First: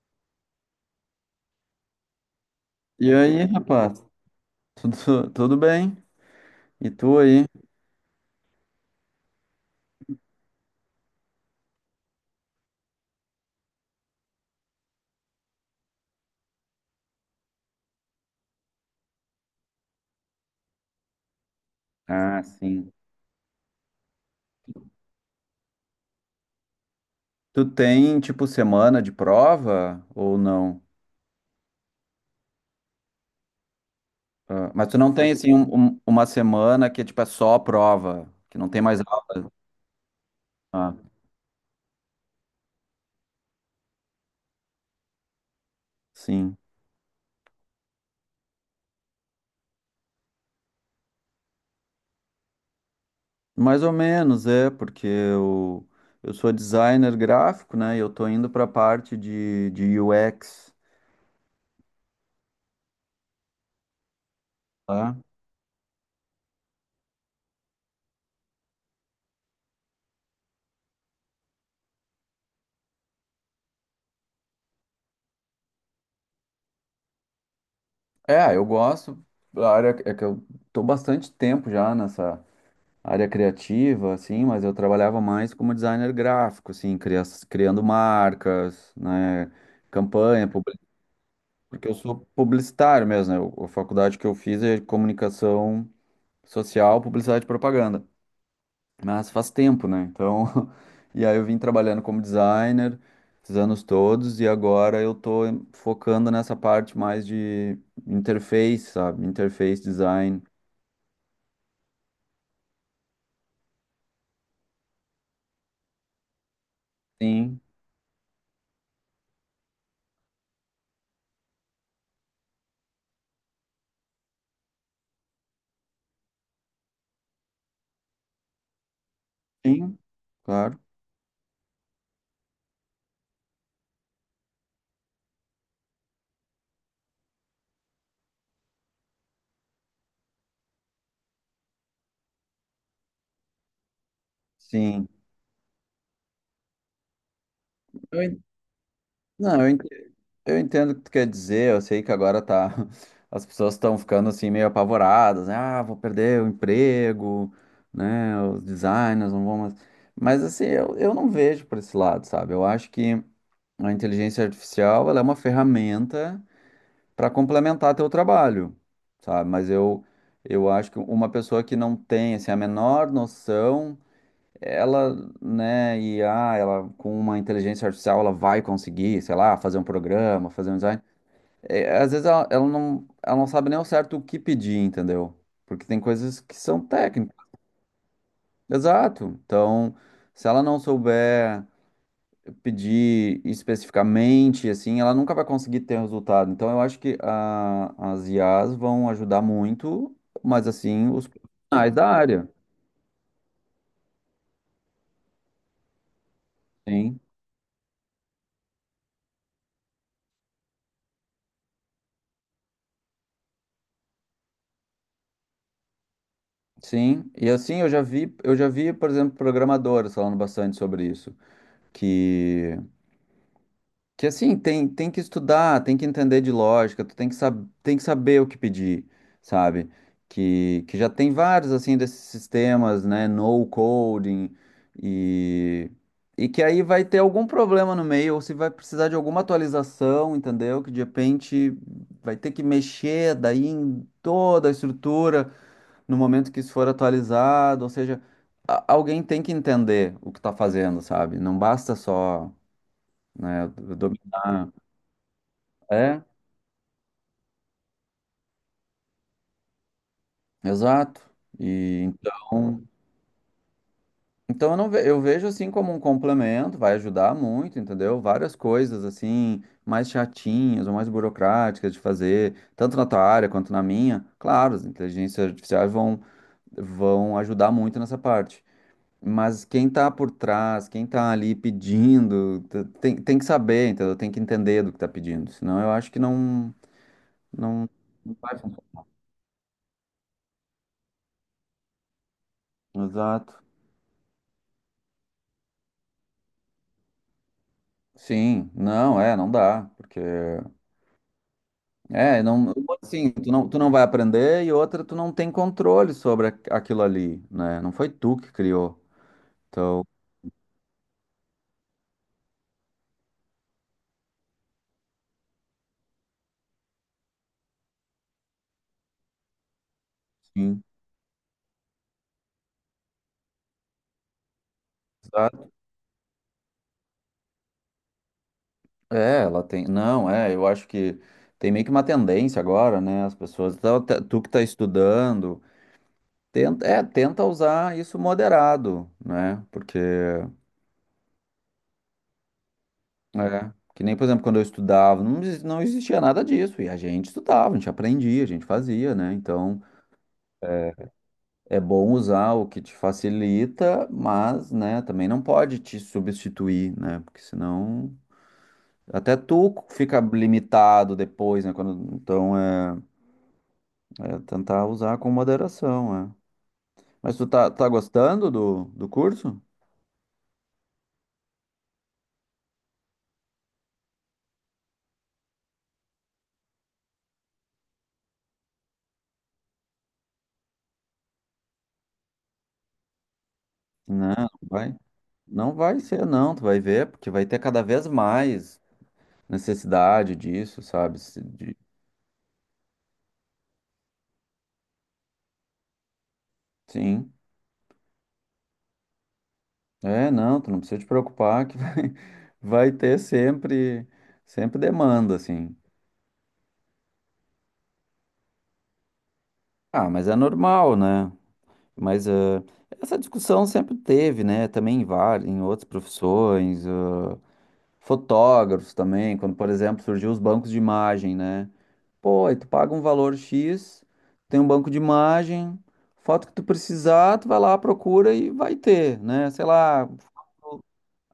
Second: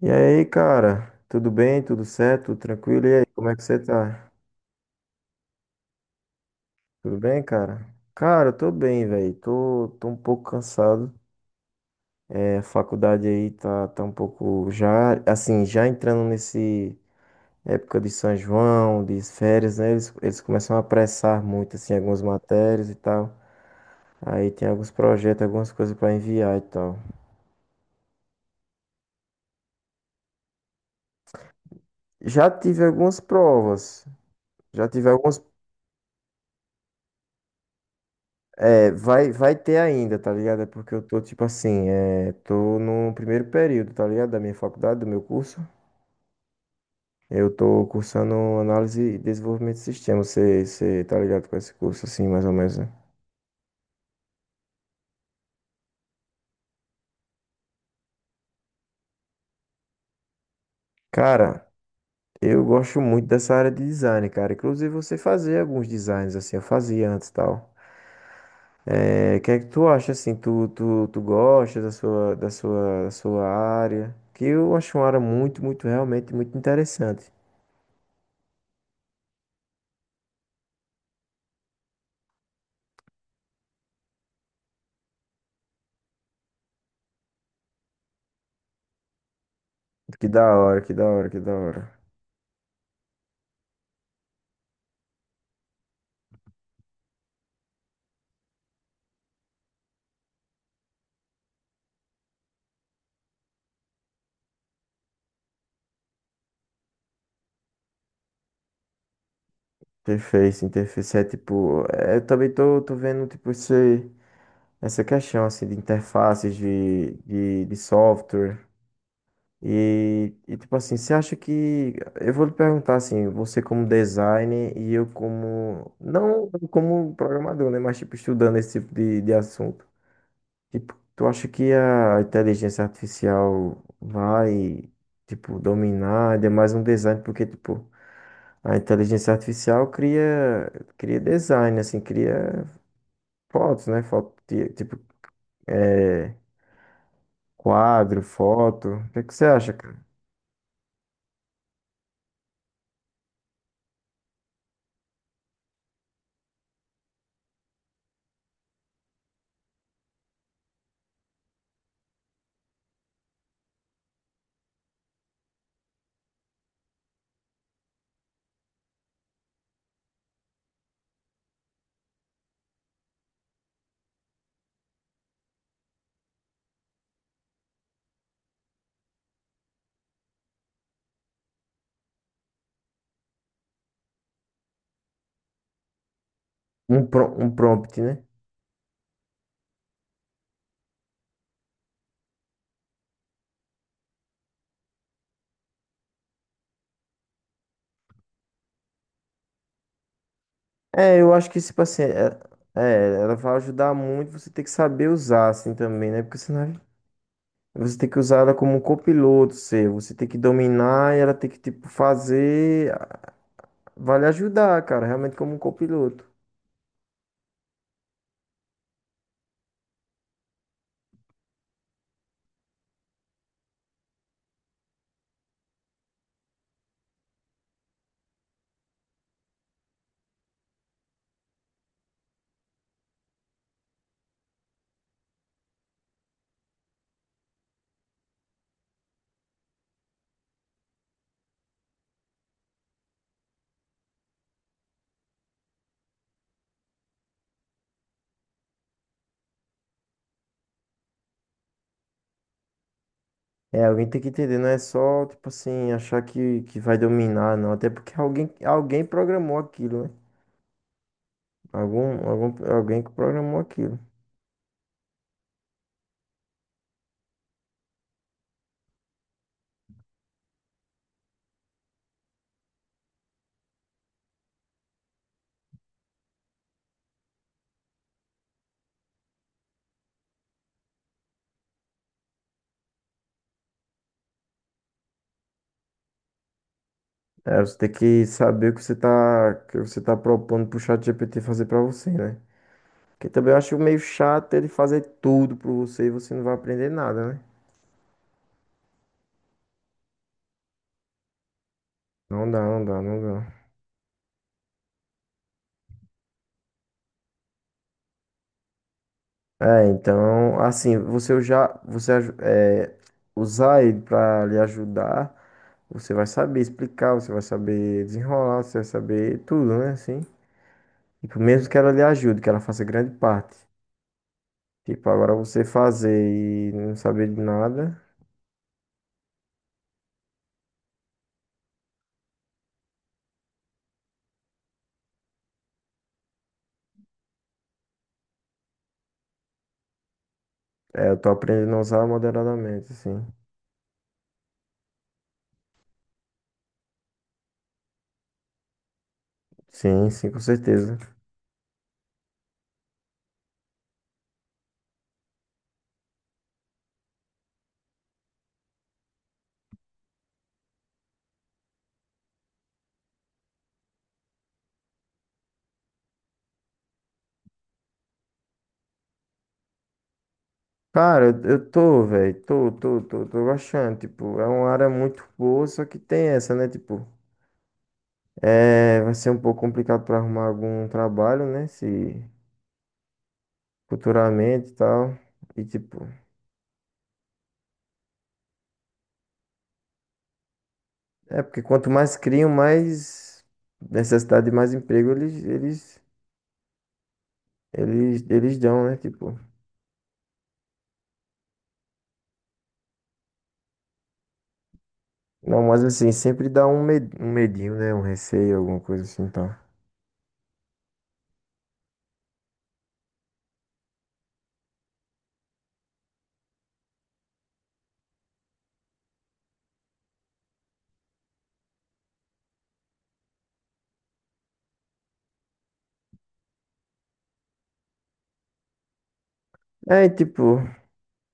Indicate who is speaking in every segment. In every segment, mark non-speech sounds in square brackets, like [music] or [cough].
Speaker 1: E aí, cara? Tudo bem? Tudo certo? Tudo tranquilo?
Speaker 2: E
Speaker 1: E aí,
Speaker 2: aí,
Speaker 1: como é que você
Speaker 2: rapaz?
Speaker 1: tá?
Speaker 2: Tudo bem? E tu
Speaker 1: Tudo bem,
Speaker 2: aí?
Speaker 1: cara? Cara, eu tô bem, velho. Tô um pouco cansado. É, a faculdade aí tá um pouco já, assim, já entrando nesse época de São João, de férias, né? Eles começam a apressar muito, assim, algumas
Speaker 2: Ah,
Speaker 1: matérias
Speaker 2: sim.
Speaker 1: e tal. Aí tem alguns projetos, algumas coisas pra enviar e tal.
Speaker 2: Tu tem, tipo, semana de prova ou não?
Speaker 1: Já tive algumas provas.
Speaker 2: Ah,
Speaker 1: Já
Speaker 2: mas tu
Speaker 1: tive
Speaker 2: não tem,
Speaker 1: algumas
Speaker 2: assim, uma semana que é, tipo, é só prova, que não tem
Speaker 1: É,
Speaker 2: mais
Speaker 1: vai,
Speaker 2: aula?
Speaker 1: vai ter ainda, tá ligado? É porque
Speaker 2: Ah,
Speaker 1: eu tô, tipo assim, tô no primeiro período, tá ligado? Da minha faculdade, do meu curso.
Speaker 2: sim.
Speaker 1: Eu tô cursando análise e desenvolvimento de sistemas. Você tá ligado com esse curso, assim, mais ou menos, né?
Speaker 2: Mais ou menos, é, porque eu sou designer gráfico, né? E eu tô indo pra parte de UX,
Speaker 1: Cara, eu gosto muito dessa área de design, cara. Inclusive,
Speaker 2: tá?
Speaker 1: você fazia alguns designs, assim, eu fazia antes e tal. É, o que é que tu acha, assim? Tu gosta da sua área? Que eu acho uma área muito, muito, realmente, muito interessante.
Speaker 2: É, eu gosto da área, é que eu tô bastante tempo já nessa área criativa, assim, mas eu trabalhava mais como designer gráfico, assim, criando marcas, né,
Speaker 1: Que da
Speaker 2: campanha, publi-
Speaker 1: hora, que da hora, que da
Speaker 2: porque eu
Speaker 1: hora.
Speaker 2: sou publicitário mesmo, né, a faculdade que eu fiz é comunicação social, publicidade e propaganda, mas faz tempo, né, então, [laughs] e aí eu vim trabalhando como designer esses anos todos e agora eu tô focando nessa parte mais de interface, sabe, interface design.
Speaker 1: Interface, interface é tipo. É, eu também tô, tô vendo, tipo, essa questão, assim, de interfaces de,
Speaker 2: Sim,
Speaker 1: de, de software. Tipo assim, você acha que. Eu vou lhe perguntar, assim, você como designer e eu como. Não como programador, né? Mas, tipo, estudando esse tipo de assunto.
Speaker 2: sim, claro,
Speaker 1: Tipo, tu acha que a inteligência artificial vai, tipo, dominar ainda mais um design? Porque, tipo. A inteligência artificial cria design, assim, cria fotos, né? Foto, tipo,
Speaker 2: sim.
Speaker 1: é, quadro,
Speaker 2: Eu en-
Speaker 1: foto. O que é que você
Speaker 2: Não,
Speaker 1: acha,
Speaker 2: eu
Speaker 1: cara?
Speaker 2: Eu entendo o que tu quer dizer, eu sei que agora tá. [laughs] As pessoas estão ficando assim meio apavoradas, né? Ah, vou perder o emprego, né? Os designers não vão mais. Mas assim, eu não vejo por esse lado, sabe? Eu acho que a inteligência artificial ela é uma ferramenta para complementar teu trabalho, sabe? Mas eu acho que uma pessoa que não tem assim, a menor noção, ela, né, e ela com uma inteligência artificial ela vai conseguir, sei lá, fazer um programa, fazer um design. É, às vezes ela não, ela não sabe nem ao certo o que pedir, entendeu? Porque tem coisas que são técnicas.
Speaker 1: Um prompt, né?
Speaker 2: Exato. Então, se ela não souber pedir especificamente, assim, ela nunca vai conseguir ter resultado. Então, eu acho que as IAs vão ajudar muito, mas assim,
Speaker 1: É,
Speaker 2: os
Speaker 1: eu acho que, tipo
Speaker 2: profissionais
Speaker 1: assim,
Speaker 2: da área.
Speaker 1: ela vai ajudar muito, você tem que saber usar, assim, também, né? Porque senão
Speaker 2: Sim.
Speaker 1: você tem que usar ela como um copiloto seu, você tem que dominar e ela tem que, tipo, fazer, vai lhe ajudar, cara, realmente como um copiloto.
Speaker 2: Sim. E assim, eu já vi, por exemplo, programadores falando bastante sobre isso. Que Que assim, tem, tem que estudar, tem que entender de lógica, tu tem que, sab tem que saber o que pedir, sabe? Que já tem vários, assim, desses sistemas, né? No coding e, e que aí vai ter algum problema no meio, ou se vai precisar de alguma atualização, entendeu? Que de repente vai ter que mexer daí em toda a estrutura no momento que isso for atualizado, ou seja, alguém tem que entender o que tá fazendo, sabe? Não basta só, né,
Speaker 1: É, alguém tem que entender, não
Speaker 2: dominar.
Speaker 1: é só, tipo assim, achar
Speaker 2: É,
Speaker 1: que vai dominar, não. Até porque alguém programou aquilo, né?
Speaker 2: exato. E então,
Speaker 1: Alguém que programou aquilo.
Speaker 2: então eu não ve- eu vejo assim como um complemento, vai ajudar muito, entendeu? Várias coisas assim, mais chatinhas ou mais burocráticas de fazer, tanto na tua área quanto na minha. Claro, as inteligências artificiais vão ajudar muito nessa parte. Mas quem tá por trás, quem tá ali pedindo, tem que saber, entendeu? Tem que entender do que tá pedindo, senão eu acho que
Speaker 1: É, você
Speaker 2: não,
Speaker 1: tem que
Speaker 2: não vai
Speaker 1: saber o
Speaker 2: funcionar.
Speaker 1: que você tá propondo pro ChatGPT fazer pra você, né? Porque também eu
Speaker 2: Exato.
Speaker 1: acho meio chato ele fazer tudo pra você e você não vai aprender nada, né?
Speaker 2: Sim, não, é, não dá, porque é,
Speaker 1: Não dá,
Speaker 2: não,
Speaker 1: não
Speaker 2: uma,
Speaker 1: dá, não
Speaker 2: assim,
Speaker 1: dá.
Speaker 2: tu não vai aprender e outra, tu não tem controle sobre aquilo ali, né? Não foi tu que criou.
Speaker 1: É,
Speaker 2: Então,
Speaker 1: então, assim, você já, usar ele pra lhe ajudar. Você vai saber explicar, você vai saber desenrolar, você vai saber tudo, né? Assim.
Speaker 2: sim,
Speaker 1: Tipo, mesmo que ela lhe ajude, que ela faça grande parte. Tipo, agora você
Speaker 2: exato.
Speaker 1: fazer e não saber de nada,
Speaker 2: É, ela tem, não, é, eu acho que tem meio que uma tendência agora, né? As pessoas, então, tu que tá estudando, tenta, é, tenta usar isso moderado, né? Porque
Speaker 1: eu tô aprendendo a usar moderadamente, assim.
Speaker 2: é, que nem, por exemplo, quando eu estudava, não, não existia nada disso, e a gente estudava, a gente aprendia, a gente fazia, né? Então,
Speaker 1: Sim, sim, com
Speaker 2: é,
Speaker 1: certeza.
Speaker 2: É bom usar o que te facilita, mas, né, também não pode te substituir, né? Porque senão até tu fica limitado depois, né? Quando, então é, é tentar usar com moderação, é. Mas tu tá gostando do, do curso?
Speaker 1: Cara, eu tô, velho, tô gostando. Tipo, é uma área muito boa, só que tem essa, né? Tipo, vai ser um pouco complicado pra arrumar algum trabalho, né? Se
Speaker 2: Não, não
Speaker 1: futuramente e
Speaker 2: vai.
Speaker 1: tal. E
Speaker 2: Não vai
Speaker 1: tipo.
Speaker 2: ser, não, tu vai ver, porque vai ter cada vez mais necessidade disso, sabe?
Speaker 1: É, porque quanto mais criam, mais necessidade de mais emprego eles, eles,
Speaker 2: Sim.
Speaker 1: eles, eles dão, né? Tipo,
Speaker 2: É, não, tu não precisa te preocupar que vai, [laughs] vai ter sempre, sempre demanda,
Speaker 1: não,
Speaker 2: assim.
Speaker 1: mas assim, sempre dá um medinho, né? Um receio, alguma coisa assim, tá?
Speaker 2: Ah, mas é normal, né? Mas ah, essa discussão sempre teve, né? Também em várias, em outras profissões, ah, fotógrafos também, quando, por exemplo, surgiu os bancos de imagem, né? Pô, aí tu paga um valor X, tem um banco de imagem, foto que tu precisar, tu vai lá, procura e vai ter, né? Sei
Speaker 1: É,
Speaker 2: lá,
Speaker 1: e tipo,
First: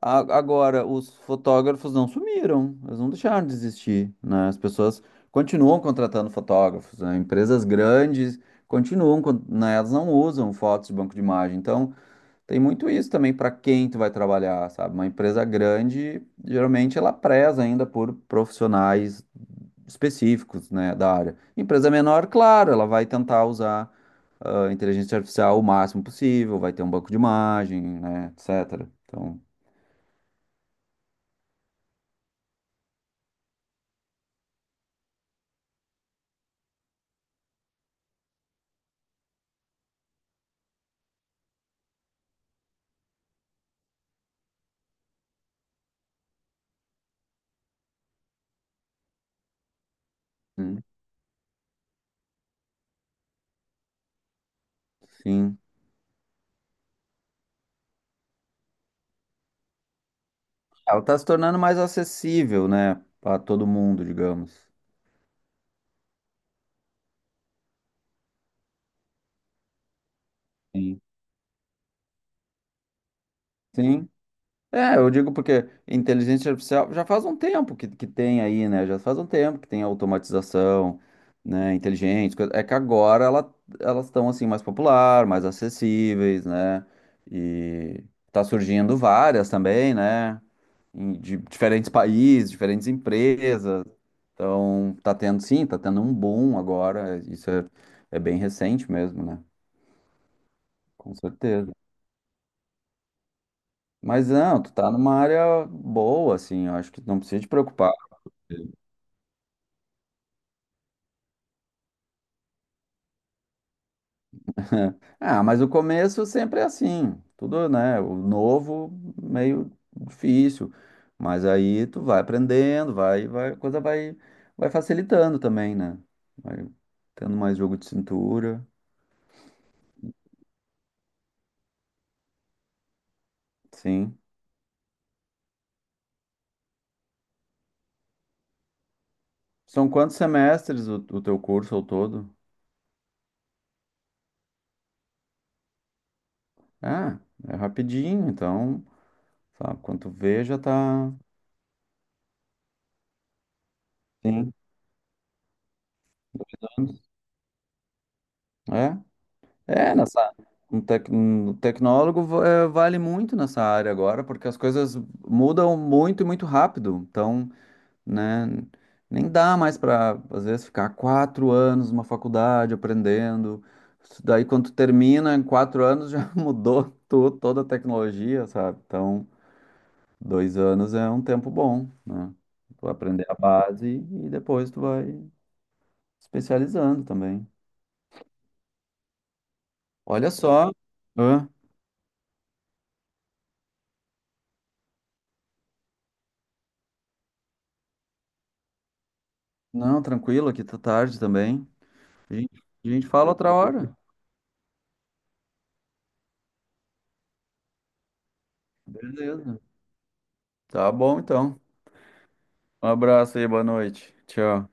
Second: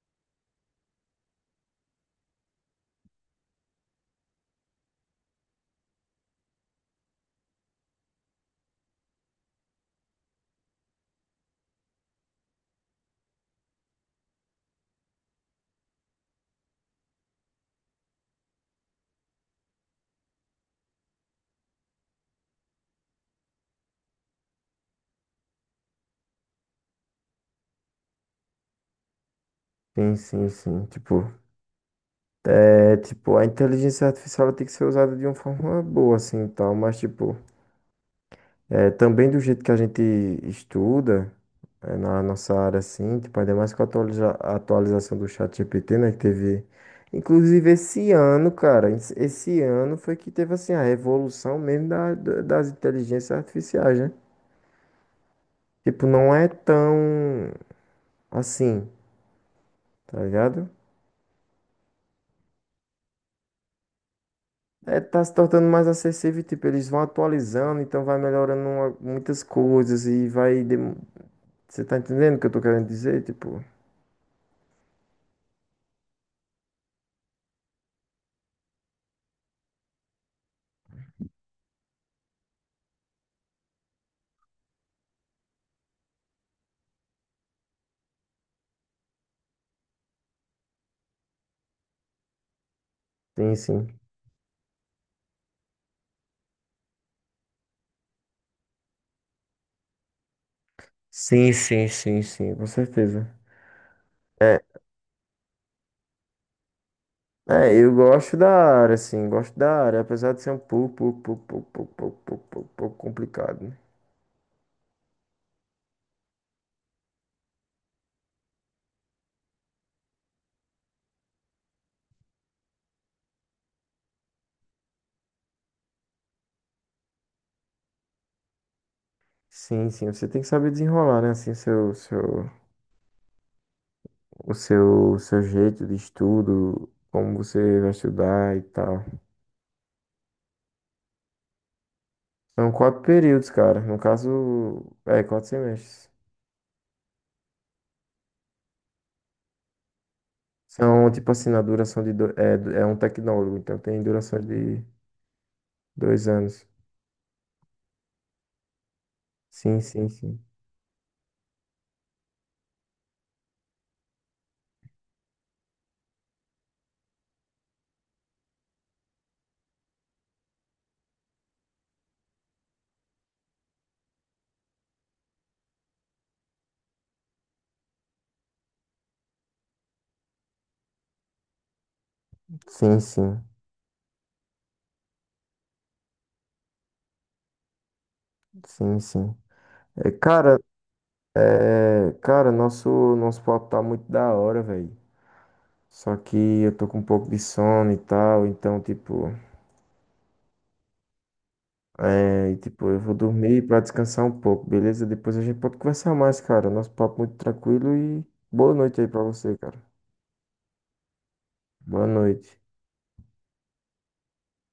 Speaker 2: agora, os fotógrafos não sumiram, eles não deixaram de existir, né? As pessoas continuam contratando fotógrafos, né? Empresas grandes continuam, né? Elas não usam fotos de banco de imagem. Então, tem muito isso também para quem tu vai trabalhar, sabe? Uma empresa grande, geralmente ela preza ainda por profissionais específicos, né, da área. Empresa menor, claro, ela vai tentar usar a inteligência artificial o máximo possível, vai ter um banco de imagem, né, etc. Então,
Speaker 1: sim, sim, sim. Tipo, a inteligência artificial ela tem que ser usada de uma forma boa, assim, tal, mas, tipo, é, também do jeito que a gente estuda, é, na nossa área, assim, tipo, ainda mais com a a atualização do chat GPT né, que teve. Inclusive, esse ano, cara, esse ano foi que teve, assim, a revolução mesmo das inteligências artificiais, né?
Speaker 2: sim.
Speaker 1: Tipo, não é tão assim, tá ligado?
Speaker 2: Ela está se tornando mais acessível, né, para todo mundo, digamos.
Speaker 1: É, tá se tornando mais acessível, tipo, eles vão atualizando, então vai melhorando muitas coisas e vai.
Speaker 2: Sim.
Speaker 1: Você tá entendendo o que eu tô querendo dizer? Tipo,
Speaker 2: Sim. É, eu digo porque inteligência artificial já faz um tempo que tem aí, né? Já faz um tempo que tem automatização, né, inteligente. É que agora ela, elas estão assim mais popular, mais acessíveis, né? E tá surgindo várias também, né? De diferentes países, diferentes
Speaker 1: sim,
Speaker 2: empresas.
Speaker 1: sim.
Speaker 2: Então, tá tendo, sim, tá tendo um boom agora. Isso é, é bem recente mesmo, né? Com
Speaker 1: Sim,
Speaker 2: certeza.
Speaker 1: sim, sim, sim, com certeza.
Speaker 2: Mas
Speaker 1: É,
Speaker 2: não, tu tá numa área boa, assim, eu acho que não precisa te preocupar.
Speaker 1: eu gosto da
Speaker 2: [laughs]
Speaker 1: área, assim, gosto da área, apesar de ser um pouco, pouco complicado, né?
Speaker 2: Ah, mas o começo sempre é assim, tudo, né? O novo, meio difícil, mas aí tu vai aprendendo, vai, vai, a coisa vai, vai facilitando também, né? Vai tendo mais jogo de cintura,
Speaker 1: Sim, sim, você tem que saber desenrolar, né? Assim,
Speaker 2: sim.
Speaker 1: seu jeito de estudo, como você vai estudar e tal.
Speaker 2: São quantos semestres o teu curso ao todo?
Speaker 1: São quatro períodos, cara. No caso, quatro semestres.
Speaker 2: Ah, é rapidinho, então, sabe, quando tu vê já
Speaker 1: São,
Speaker 2: tá.
Speaker 1: tipo assim, na duração de. É, é um tecnólogo, então tem duração
Speaker 2: Sim.
Speaker 1: de 2 anos.
Speaker 2: É?
Speaker 1: Sim,
Speaker 2: É,
Speaker 1: sim,
Speaker 2: nessa.
Speaker 1: sim.
Speaker 2: Um tecnólogo é, vale muito nessa área agora, porque as coisas mudam muito e muito rápido. Então, né, nem dá mais para, às vezes, ficar 4 anos numa faculdade aprendendo. Isso daí, quando tu termina, em 4 anos já [laughs] mudou toda a tecnologia, sabe? Então. 2 anos é um tempo bom, né? Tu vai
Speaker 1: Sim,
Speaker 2: aprender a
Speaker 1: sim.
Speaker 2: base e depois tu vai especializando também.
Speaker 1: Sim, sim. É,
Speaker 2: Olha
Speaker 1: cara,
Speaker 2: só. Hã?
Speaker 1: é, cara, nosso, nosso papo tá muito da hora, velho. Só que eu tô com um pouco de sono e tal, então, tipo,
Speaker 2: Não, tranquilo, aqui tá tarde também. A gente, a
Speaker 1: eu
Speaker 2: gente
Speaker 1: vou
Speaker 2: fala outra
Speaker 1: dormir pra
Speaker 2: hora.
Speaker 1: descansar um pouco, beleza? Depois a gente pode conversar mais, cara. Nosso papo muito tranquilo e boa noite aí pra você,
Speaker 2: Beleza.
Speaker 1: cara.
Speaker 2: Tá bom, então.
Speaker 1: Boa noite.
Speaker 2: Um abraço aí, boa noite. Tchau.